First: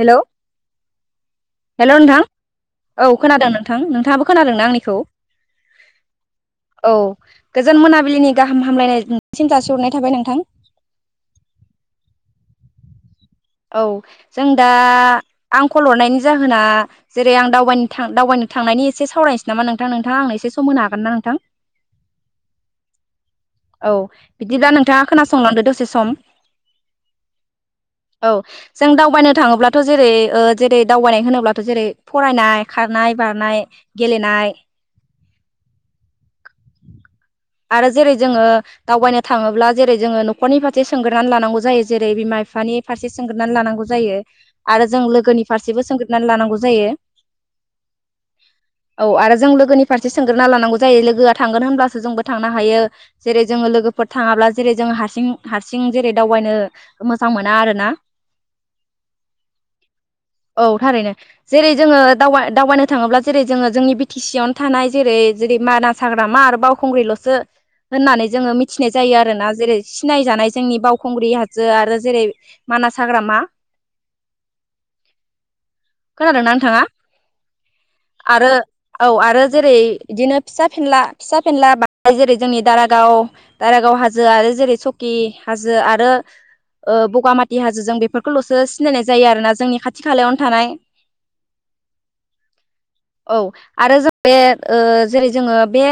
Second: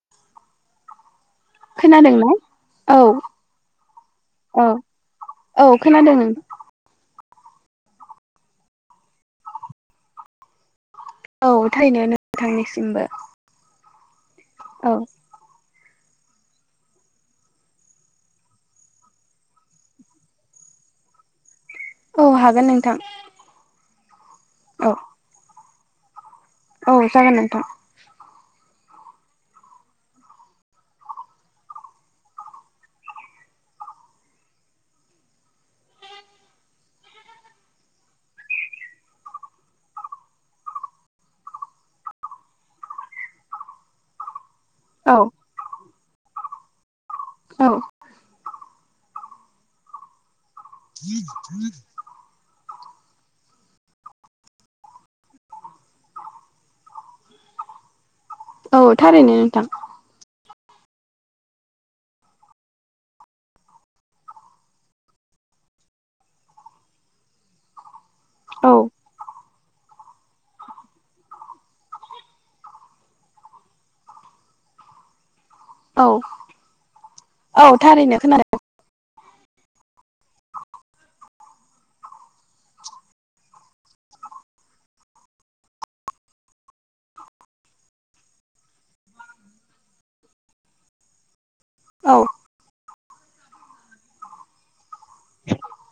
हेल' hello नोंथां खोनादोंना औ खोनादों नोंथां नोंथाङाबो खोनादों औ न आंनिखौ? औ खोनादों नों औ गोजोन मोनाबिलिनि गाहाम हामलायनायसिन जासिहरनाय थाबाय नोंथां औ थारैनो नोंथांनिसिमबो औ जों दा औ आं खल हरनायनि जाहोना जेरै आं दावबायनो थां दावबायनो थांनायनि एसे सावरायनोसै नामा नोंथां नोंथाङा एसे सम होनो हागोन ना नोंथां? औ हागोन नोंथां। औ बिदिब्ला औ नोंथाङा खोनासंलांदो दसे सम औ जागोन नोंथां औ जों दावबायनो थांङोब्लाथ' जेरै ओ जेरै दावबायनाय होनोब्लाथ' जेरै फरायनाय खारनाय बारनाय गेले नाय आरो जेरै जोंङो दावबायनो थांङोब्ला जेरै जोंङो न'खरनि फारसे सोंग्रोना लानांगौ जायो जेरै बिमा बिफानि फारसे सोंग्रोना लानांगौ जायो आरो जों औ लोगोनि फारसेबो सोंग्रोनानै लानांगौ जायो। औ औ आरो जों लोगोनि फारसे सोंग्रोना लानांगौ जायो लोगोआ थांगोन होनब्लासो जोंबो थांनो हायो। जेरै जोंङो लोगोफोर थांङाब्ला जेरै जोंङो हारसिं हारसिं जेरै दावबायनो मोजां मोना आरो ना औ थारैनो नोंथां औ थारैनो जेरै जोंङो दावबा दावबायनो थांङोब्ला जेरै जोंङो जोंनि बि टि सि आवनो थानाय जेरै जेरै मानास हाग्रामा आरो बावखुंग्रिल'सो होननानै जोंङो औ मिथिनाय जायो आरो ना जेरै सिनायजानाय जोंनि बावखुंग्रि जो आरो जेरै मानास हाग्रामा औ खोनादोंना नोंथांङा? औ थारैनो आरो खोनादों औ आरो आरो जेरै बिदिनो फिसा फेनला फिसा फेनला बाय जेरै जोंनि दारागाव दारागाव हाजोआ आरो जेरै चकि हाजो आरो ओ ब'गामाथि हाजोजों बेफोरखौ ल'सो सिनाय जायो आरो ना जोंनि खाथि खालायावनो थानाय औ औ आरो जों बे ओ जेरै जोंङो बे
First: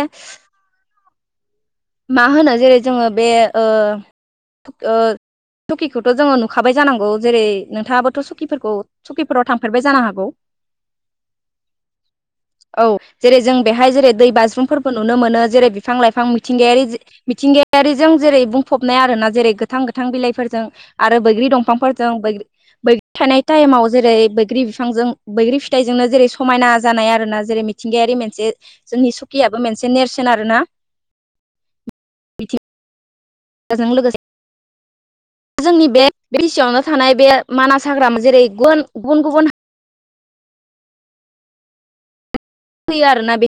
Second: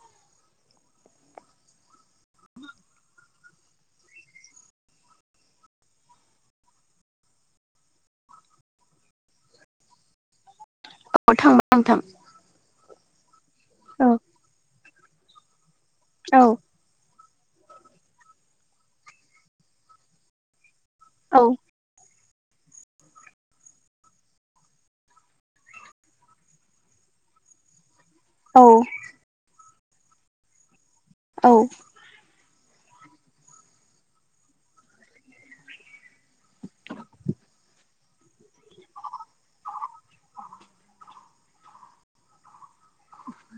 मा होनो जेरै जोंङो बे ओ सुकिखौथ' जोङो नुखाबाय जानांगौ जेरै नोंथाङाबोथ' सखिफोरखौ सखिफोराव थांफेरबाय जानो हागौ औ थांबाय नोंथां औ जेरै जों बेहाय औ जेरै दै बाज्रुमफोरबो नुनो मोनो जेरै बिफां लाइफां औ मिथिंगायारि मिथिंगायारिजों जेरै बुंफबनाय आरो ना जेरै गोथां गोथां बिलाइफोरजों आरो औ बैग्रि दंफांफोरजों बैग्रि बैग्रि थानाय टाइमाव जेरै बैग्रि बिफांजों बैग्रि फिथाइजोंनो जेरै समायना जानाय आरोना जेरै मिथिंगायारि मोनसे औ जोंनि सुखियाबो मोनसे नेरसोन आरो ना? औ बिथिं बेजों लोगोसे जोंनि बे बि टि सि यावनो थानाय बे मानास हाग्रामा जेरै गुबुन गुबुन फैयो आरो ना बे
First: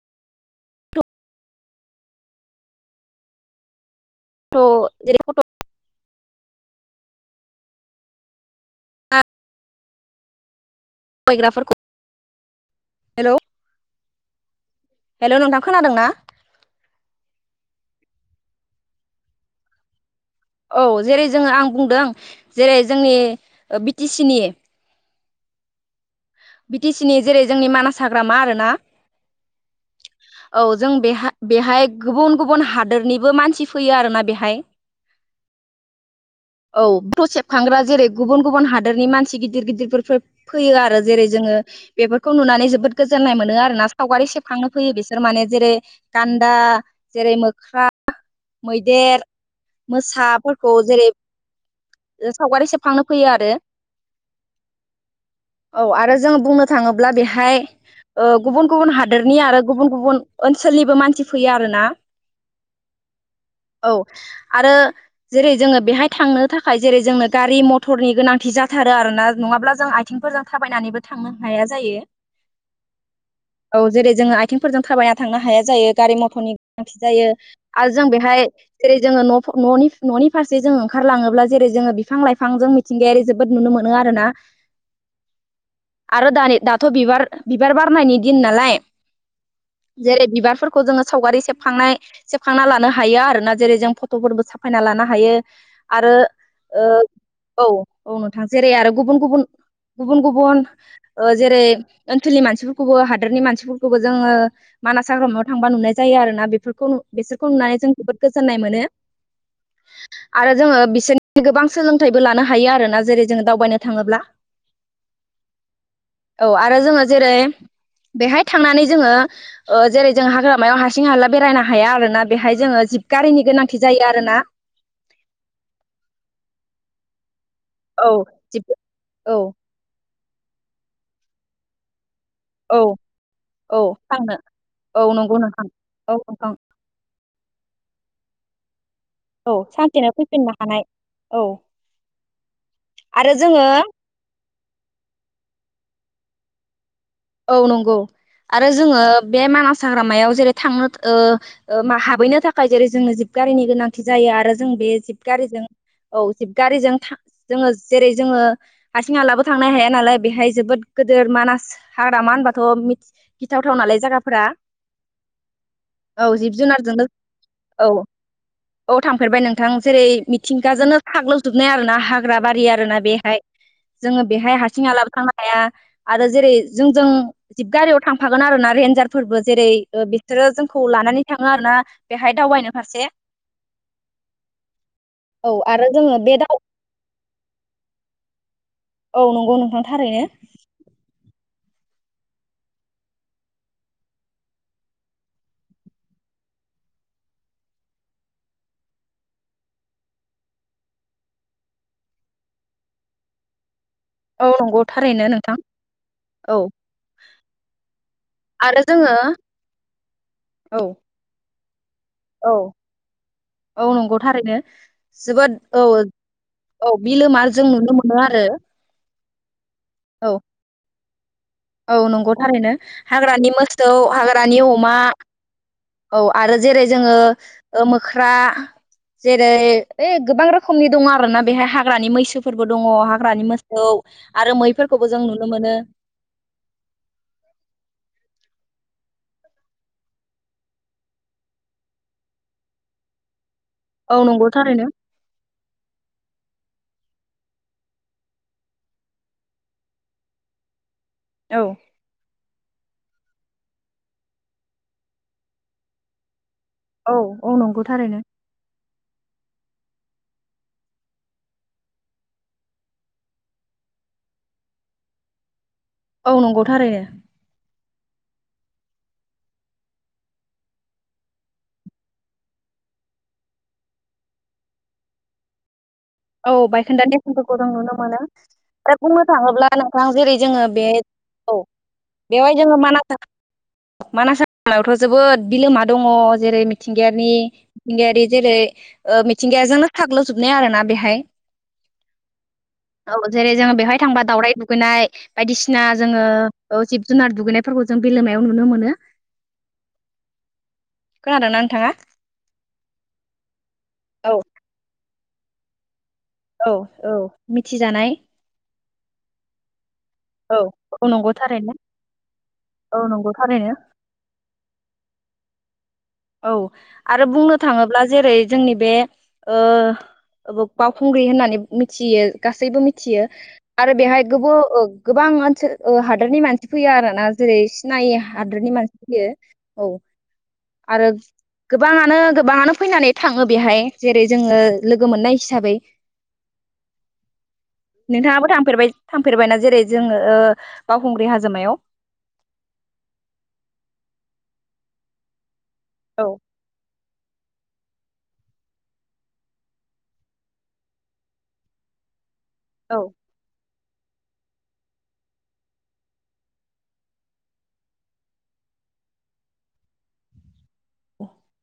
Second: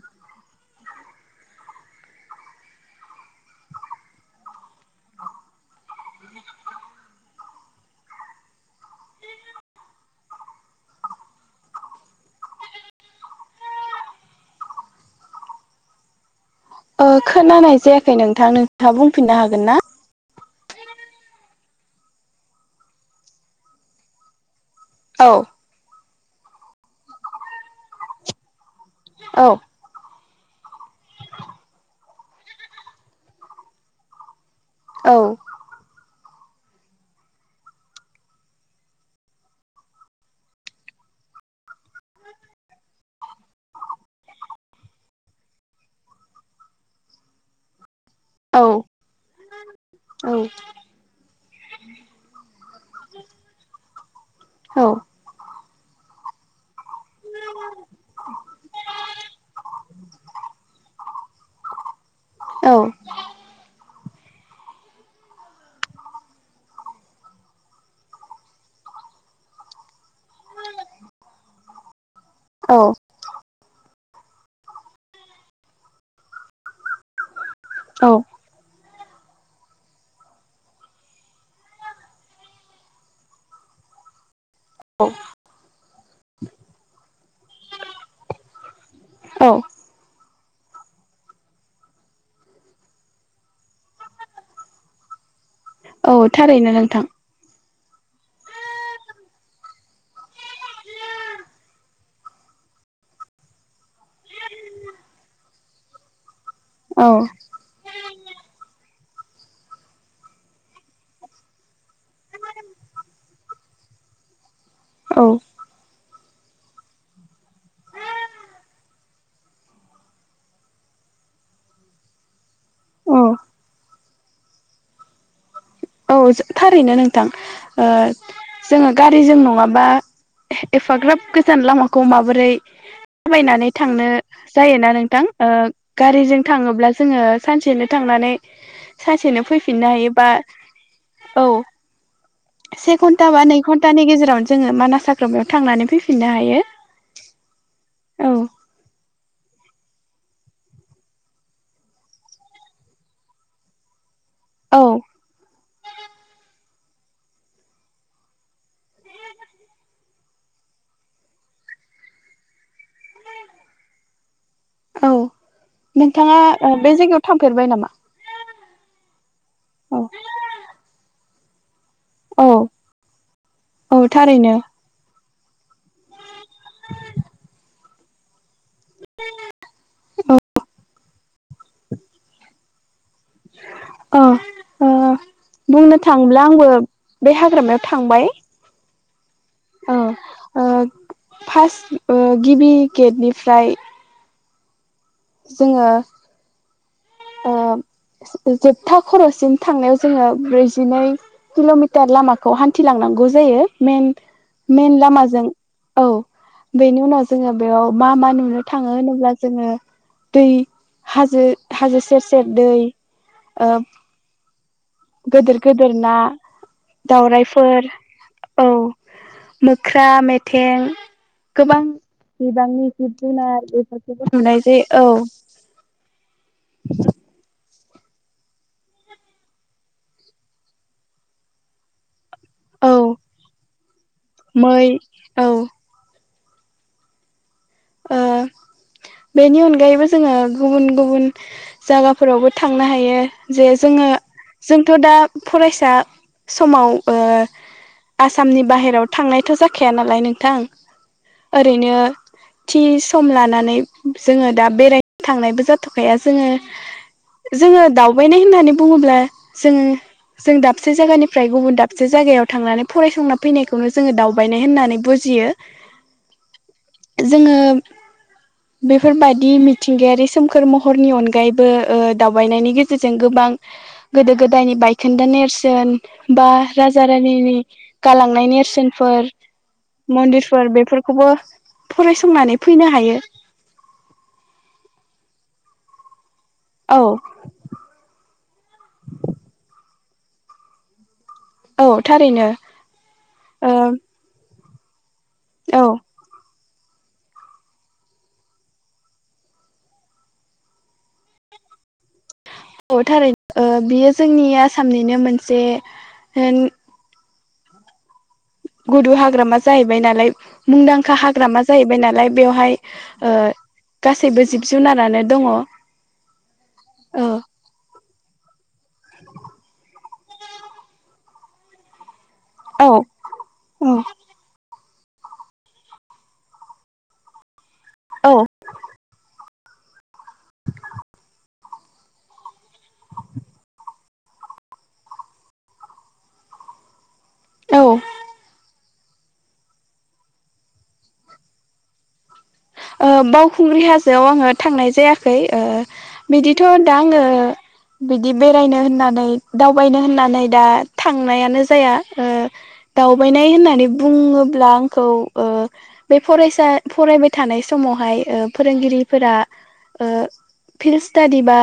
[unintelligible] [unintelligible] हेल'श्र हेल नोंथां खोनादों ना? ओ खोनानाय जायाखै नोंथां नोंथांङा बुंफिननो हागोन ना? औ जेरै जोंङो आं बुंदों जेरै जोंनि ओ बिटि सि नि औ बि टि सि नि जेरै जोंनि मानास हाग्रामा आरो ना औ औ जों बे बेहाय गुबुन गुबुन हादोरनिबो मानसि फैयो आरोना बेहाय औ औ पटसेबखांग्रा जेरै गुबुन गुबुन हादोरनि मानसि गिदिर गिदिरफोर फैयो आरो जेरै जों ङो बेफोरखौ नुनानै जोबोद गोजोननाय मोनो आरोना सावगारि सेबखांनो फैयो बिसोर माने जेरै गान्दा न्दा जेरै मोख्रा औ मैदेर औ मोसाफोरखौ जेरै सावगारि सेखांनो फैयो आरो औ आरो जोंङो बुंनो थांङोब्ला बेहाय ओ गुबुन गुबुन हादोरनि आरो गुबुन गुबुन ओनसोलनिबो मानसि फैयो आरो ना [unintelligible] आरो जेरै जोंङो बेहाय थांनो थाखा खाय जेरै जोंनो गारि मथरनि गोनांथि जाथारो आरो ना नंङाब्ला जों आइ आथिंफोरजों थाबायनानैबो थांनो हाया जायो औ औ जेरै जोङो आथिंफोरजों थाबायना थांनो हाया जायो गारि मथरनि गोनांथि जायो आरो जों बेहाय जेरै जोङो न'नि न'नि फारसे जों ओंखारलाङोब्ला जेरै जोङो बिफां लाइफांजों मिथिंगायारि जोबोद नुनो मोनो आरोना आरो दानि दाथ' बिबार बिबार बारनायनि दिन नालाय औ जेरै बिबार फोरखौ जोङो सावगारि सेबखांनाय सेबखांना लानो हायो आरो ना जेरै जों फट'फोरबो साफायना लानो हायो औ आरो थारैनो ओ नोंथां औ औ नोंथां जेरै आरो गुबुन गुबुन गुबुन गुबुन जेरै ओनसोलनि मानसिफोरखौबो हादोरनि मानसिफोरखौबो जोङो मानास हाग्रामायाव थांबा नुनाय जायो आरोना बे औ बिसोरखौ नुनानै जों जोबोद गोजोननाय मोनो आरो जों बिसोरनि गोबां सोलोंथाइबो लानो हायो आरोना जेरै जोङो दावबायनो थाङोब्ला औ औ आरो जोङो जेरै बेहाय थांनानै जोङो जेरै जों हाग्रामायाव हारसिं हाला बेरायनो हाया आरोना बेहाय जोङो औ जिबगारिनि गोनांथि जायो आरोना औ थारैनो नोंथां ओ औ जिब जोङो गारिजों औ नङाबा एफाग्राब गोजान लामाखौ माबोरै औ थाबायनानै थांनो जायोना औ नोंथां नंगौ ओ औ गारिजों नोंथां थाङोब्ला जोङो सानसेनो थांनानै सानसेनो औ फैफिननो सानसेनो हायोबा फैफिननो हानाय औ से घन्टा आरो बा नै जोङो घन्टानि गेजेरावनो जोङो मानास हाग्रायाव थांनानै फै फिननो हायो औ नंगौ औ आरो जोङो बे मानास हाग्रामायाव जेरै थांनो ओ ओ हाबहैनो थाखाय जेरै जोंनो जिब गारिनि गोनांथि जायो आरो जों औ बे जिब गारिजों औ गारिजों था जोङो जेरै जोङो हारसिं हालाबो थांनो हाया नालाय बेहाय जोबोद गिदिर मानास हाग्राामा होनबाथ' गिथावथाव नालाय जायगाफोरा औ औ नोंथाङा जिब ओ बे जुनारजोंनो जायगायाव थांफेरबाय औ नामा औ थांफेरबाय नोंथां औ जेरै मिथिंगाजोंनो साग्लोबजोबनाय आरोना हाग्रा औ बारि आरोना बेहाय औ जोङो थारैनो बेहाय हारसिं हलाबो थांनो हाया आरो जेरै जोंजों जिबगारियाव थांफागोन आरो ना रेन्जारफोरबो जेरै औ बिसोरो जोंखौ लानानै थाङो आर ना बेहाय दावबायनो फारसे अ अ औ आरो बुंनो जोङो बे थाङोब्ला दाव आंबो बे हाग्रामायाव थांबाय औ नंगौ औ नोंथांथारैनो ओ फार्स्ट गिबि गेटनिफ्राय जोङो आ जोबथा खर'सिम थांनायाव जोङो ब्रैजिनै किल'मिटार लामाखौ हान्थिलांनो हागोन गौ जायो मेन औ नंगौ मेन थारैनो लामाजों नोंथां औ औ बेनि उनाव जोङो बेयाव मा मा नुनो आरो थाङो जोङो होनोब्ला जोङो दै औ हाजो हाजो सेर सेर औ दै ओ औ नंगौ थारैनो गोदोर जोबोद औ गोदोर ना औ बिलोमा जों दावराइफोर नुनो मोनो आरो औ मोख्रा औ मेथें गोबां औ नंगौ थारैनो बिबांनि जिब हाग्रानि जुनार मोसौ बेफोरखौबो नुनाय हाग्रानि अमा जायो औ औ आरो जेरै जोङो ओ मोख्रा जेरै ओइ गोबां रोखोमनि दङ आरोना बेहाय हाग्रानि मैसो फोरबो दङ औ हाग्रानि मोसौ आरो मै मैफोरखौबो जों औ नुनो मोनो। [inaudible] ओ बेनि अनगायैबो जोङो गुबुन गुबुन जागाफोरावबो थांनो हायो। जे जोङो औ नंगौ थारैनो जोंथ' दा फरायसा समाव ओ आसामनि बाहेराव थांनायथ' जाखाया नालाय नोंथां औ ओरैनो थि सम लानानै जोङो दा बेरायनो थांनायबो जाथ'खाया जोङो। औ नंगौ जोङो थारैनो दावबायनाय होननानै बुङोब्ला जोङो जों दाबसे जायगानिफ्राय गुबुन दाबसे जायगायाव थांनानै फरायसंना फैनायखौनो जोङो दावबायनाय होननानै बुजि जियो। औ नंगौ थारैनो। जोङो। बेफोरबादि मिथिंगायारि सोमखोर महरनि अनगायैबो ओ दावबायनायनि गेजेरजों गोबां। बां गोदो गोदायनि बायखोन्दा नेरसोन बा औ बायखोन्दा राजा नेरसोनफोरखौ रानिनि जों नुनो मोनो गालांनाय आरो नेरसोनफोर बुंनो थाङोब्ला नोंथां जेरै जोङो मन्दिरफोर बे बेफोर खौबो। औ बेवहाय जोङो मानास मानास हायावथ' जोबोद बिलोमा दङ। जेरै औ मिथिंगायारि मिथिंगायारि जेरै ओ मिथिंगायाजोंनो फाग्लोबजोबनाय आरो ना बेहाय। औ थारैनो औ जेरै जोङो ओ बेवहाय थांबा दावराय दुखोनाय बायदिसिना औ जोङो। औ जिब- जुनार दुगैनायफोरखौ जों बेलेमायाव नुनो मोनो। खोनादोंना नोंथाङा? औ थारै ओ बियो औ जोंनि आसामनिनो मोनसे औ औ मिथिजानाय। गुरु हाग्रामा जायो। बाय नालाय औ औ मुंदांखा नंगौ हाग्रामा थारैनो जाहैबाय नालाय बेवहाय औ नंगौ ओ थारैनो गासैबो जिब-जुनारानो दङ। औ आरो बुंनो थाङोब्ला जेरै जोंनि बे ओ बावखुंग्रि होननानै मिथियो। गासैबो औ मिथियो औ आरो बेवहाय गोबो ओ। गोबां ओनसो ओ हादोरनि मानसि फैयो आरो ना जेरै सिनाय औ हादोरनि मानसि फैयो। औ। आरो गोबाङानो गोबाङानो फैनानै थाङो बेहाय। जेरै जोङो लोगो मोननाय हिसाबै। औ ओ नोंथाङाबो थांफेरबाय? थांफेरबायना जेरै जोङो ओ बावखुंग्रि हाजोमायाव? ओ बावखुंग्रि हाजोआव आङो थांनाय जायाखै ओ औ बिदिथ दा आंङो बिदि बेरायनो होननानै दावबायनो होननानै दा थांनायानो जाया ओ औ दावबायनाय होननानै बुङोब्ला आंखौ ओ बे फरायसा फरायबाय थानाय समावहाय ओ फोरोंगिरिफोरा ओ फिलस्टादि बा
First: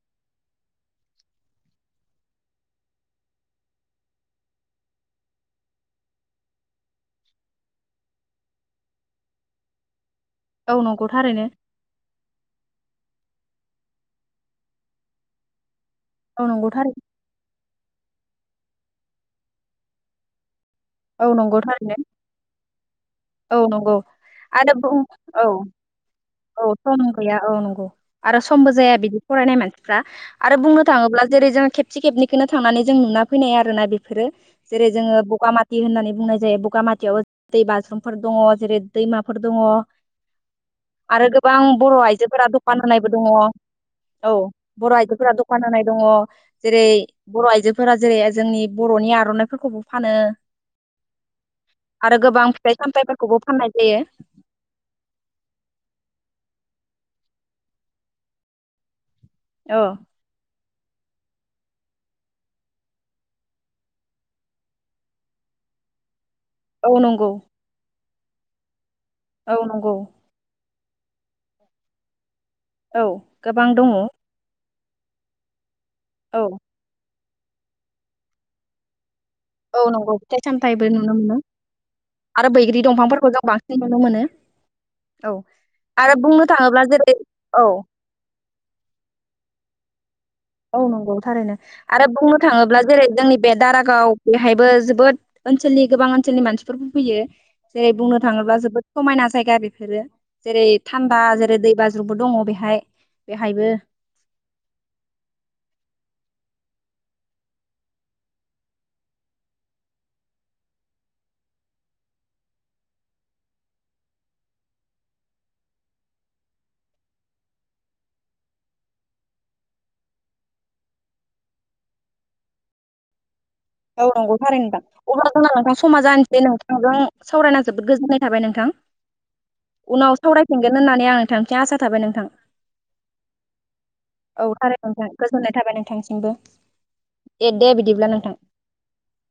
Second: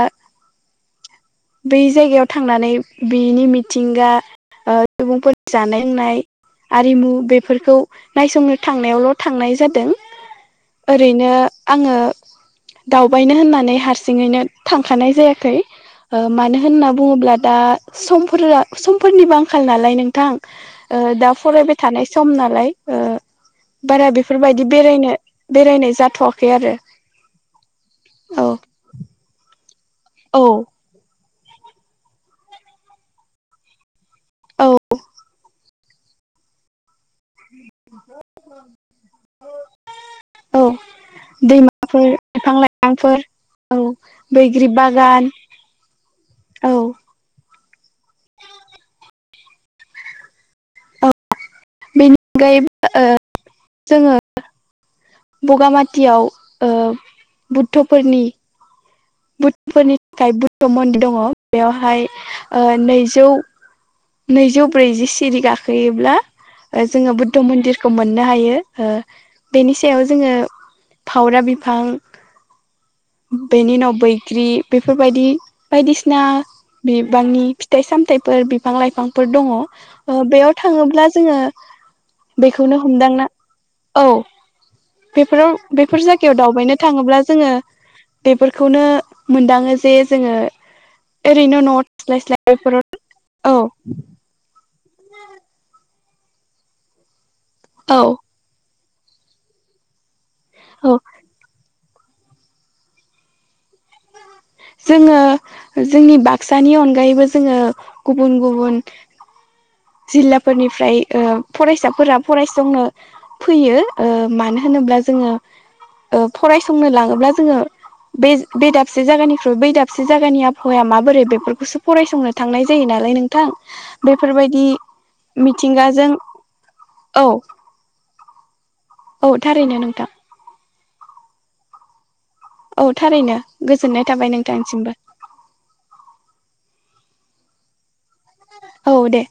बे जायगायाव थांनानै बेनि मिथिंगा ओ सुबुंफोर जानाय होनाय आरिमु बेफोरखौ नायसंनो थांनायावल' थांनाय जादों। औ नंगौ ओरैनो थारैनो आङो दाउ बायनो होननानै हारसिङैनो थांखानाय जायाखै। ओ औ मानो नंगौ होनना थारैनो बुङोब्ला दा समफोरा समफोरनिबो आंखाल नालाय नोंथां। ओ औ दा नंगौ फरायबाय थारैनो थानाय सम नालाय ओ औ नंगौ बारा बेफोरबायदि आरो बुं बेरायनो औ बेरायनाय जाथ'वाखै औ आरो सम गैया औ नंगौ आरो औ समबो जाया बिदि फरायनाय मानसि फ्रा औ आरो बुंनो थाङोब्ला जेरै जों खेबसे खेबनखौनो थांनानै जों नुना फैनाय आरोना बे फोरो औ जेरै जोङो बगामाथि होननानै बुंनाय जायो बगामाथियाव दै बाज्रुमफोर दङ' जेरै दैमाफोर दङ' औ आरो गोबां बर' दैमाफोर आइजोफोरा बिफां दखान होनायबो लाइफांफोर दङ' औ औ बैग्रि बर' बागान आइजोफोरा दखान होनाय दङ' औ जेरै बर' आइजो फोरा जेरै जोंनि बर'नि आर'नाइफोरखौबो फानो औ बेनि आरो गोबां अनगायैबो फिथाइ सामथाइफोरखौबो फाननाय जायो। जोङो बगामाथियाव ओ बुद्धफोरनि औ बुद्धफोरनि थाखाय बुद्ध मन्दिर दङ' बेयावहाय ओ नैजौ नैजौ ब्रैजि सिरि गाखोयोब्ला ओ औ जोङो नंगौ बुद्ध मन्दिरखौ मोननो हायो ओ औ बेनि नंगौ सायाव जोङो फावरा बिफां औ गोबां दङ' दि बेफोरबायदि बायदिसिना औ बिबांनि फिथाइ सामथाइफोर बिफां लाइफां फोर दङ' औ नंगौ ओ फिथाइ बेयाव सामथाइबो थाङोब्ला नुनो जोङो मोनो आरो बेखौनो बैग्रि हमदांना दंफांफोरखौ जों बांसिन नुनो औ मोनो औ बेफोराव बेफोर आरो जायगायाव बुंनो दावबायनो जेरै थाङोब्ला जोङो औ बेफोरखौ नो मोनदाङो जे औ नंगौ थारैनो ओरैनो न'आव आरो बुंनो थास्लायस्लाय थाङोब्ला बेफोराव जेरै जोंनि बे औ दारागाव बेहायबो जोबोद ओनसोलनि गोबां ओनसोलनि मानसिफोरबो फैयो जेरै औ बुंनो थाङोब्ला जोबोद समायना जायगा बेफोरो जेरै औ थान्दा जेरै दैबा ज्रुबो दङ' बेहाय बेहायबो जोङो जोंनि बाक्सानि अनगायैबो जोङो गुबुन गुबुन [inaudible] जिल्लाफोरनिफ्राय ओ फरायसाफोरा फरायसंनो फैयो ओ मानो होनोब ब्ला जोङो ओ फरायसंनो लाङोब्ला जोङो बे बे दाबसे जायगानिख्रु बै दाबसे जायगानि आबहावाया माबोरै बेफोरखौसो फरायसंनो थांनाय जायो नालाय नों थां औ नंगौ थारैनो बेफोरबायदि नोंथां अब्ला जोंना नोंथां समा मिथिंगाजों जानोसै नोंथांजों औ सावरायना जोबोद गोजोननाय थाबाय नोंथां। औ थारैनो नोंथां गोन होननानै आं नोंथांनिथिं आसा थाबाय नोंथां। औ थारैनो गोजोननाय थाबाय औ थाराय नोंथांसिमबो नोंथां गोजोननाय थाबाय नोंथांसिमबो दे दे बिदिब्ला नोंथां। औ दे।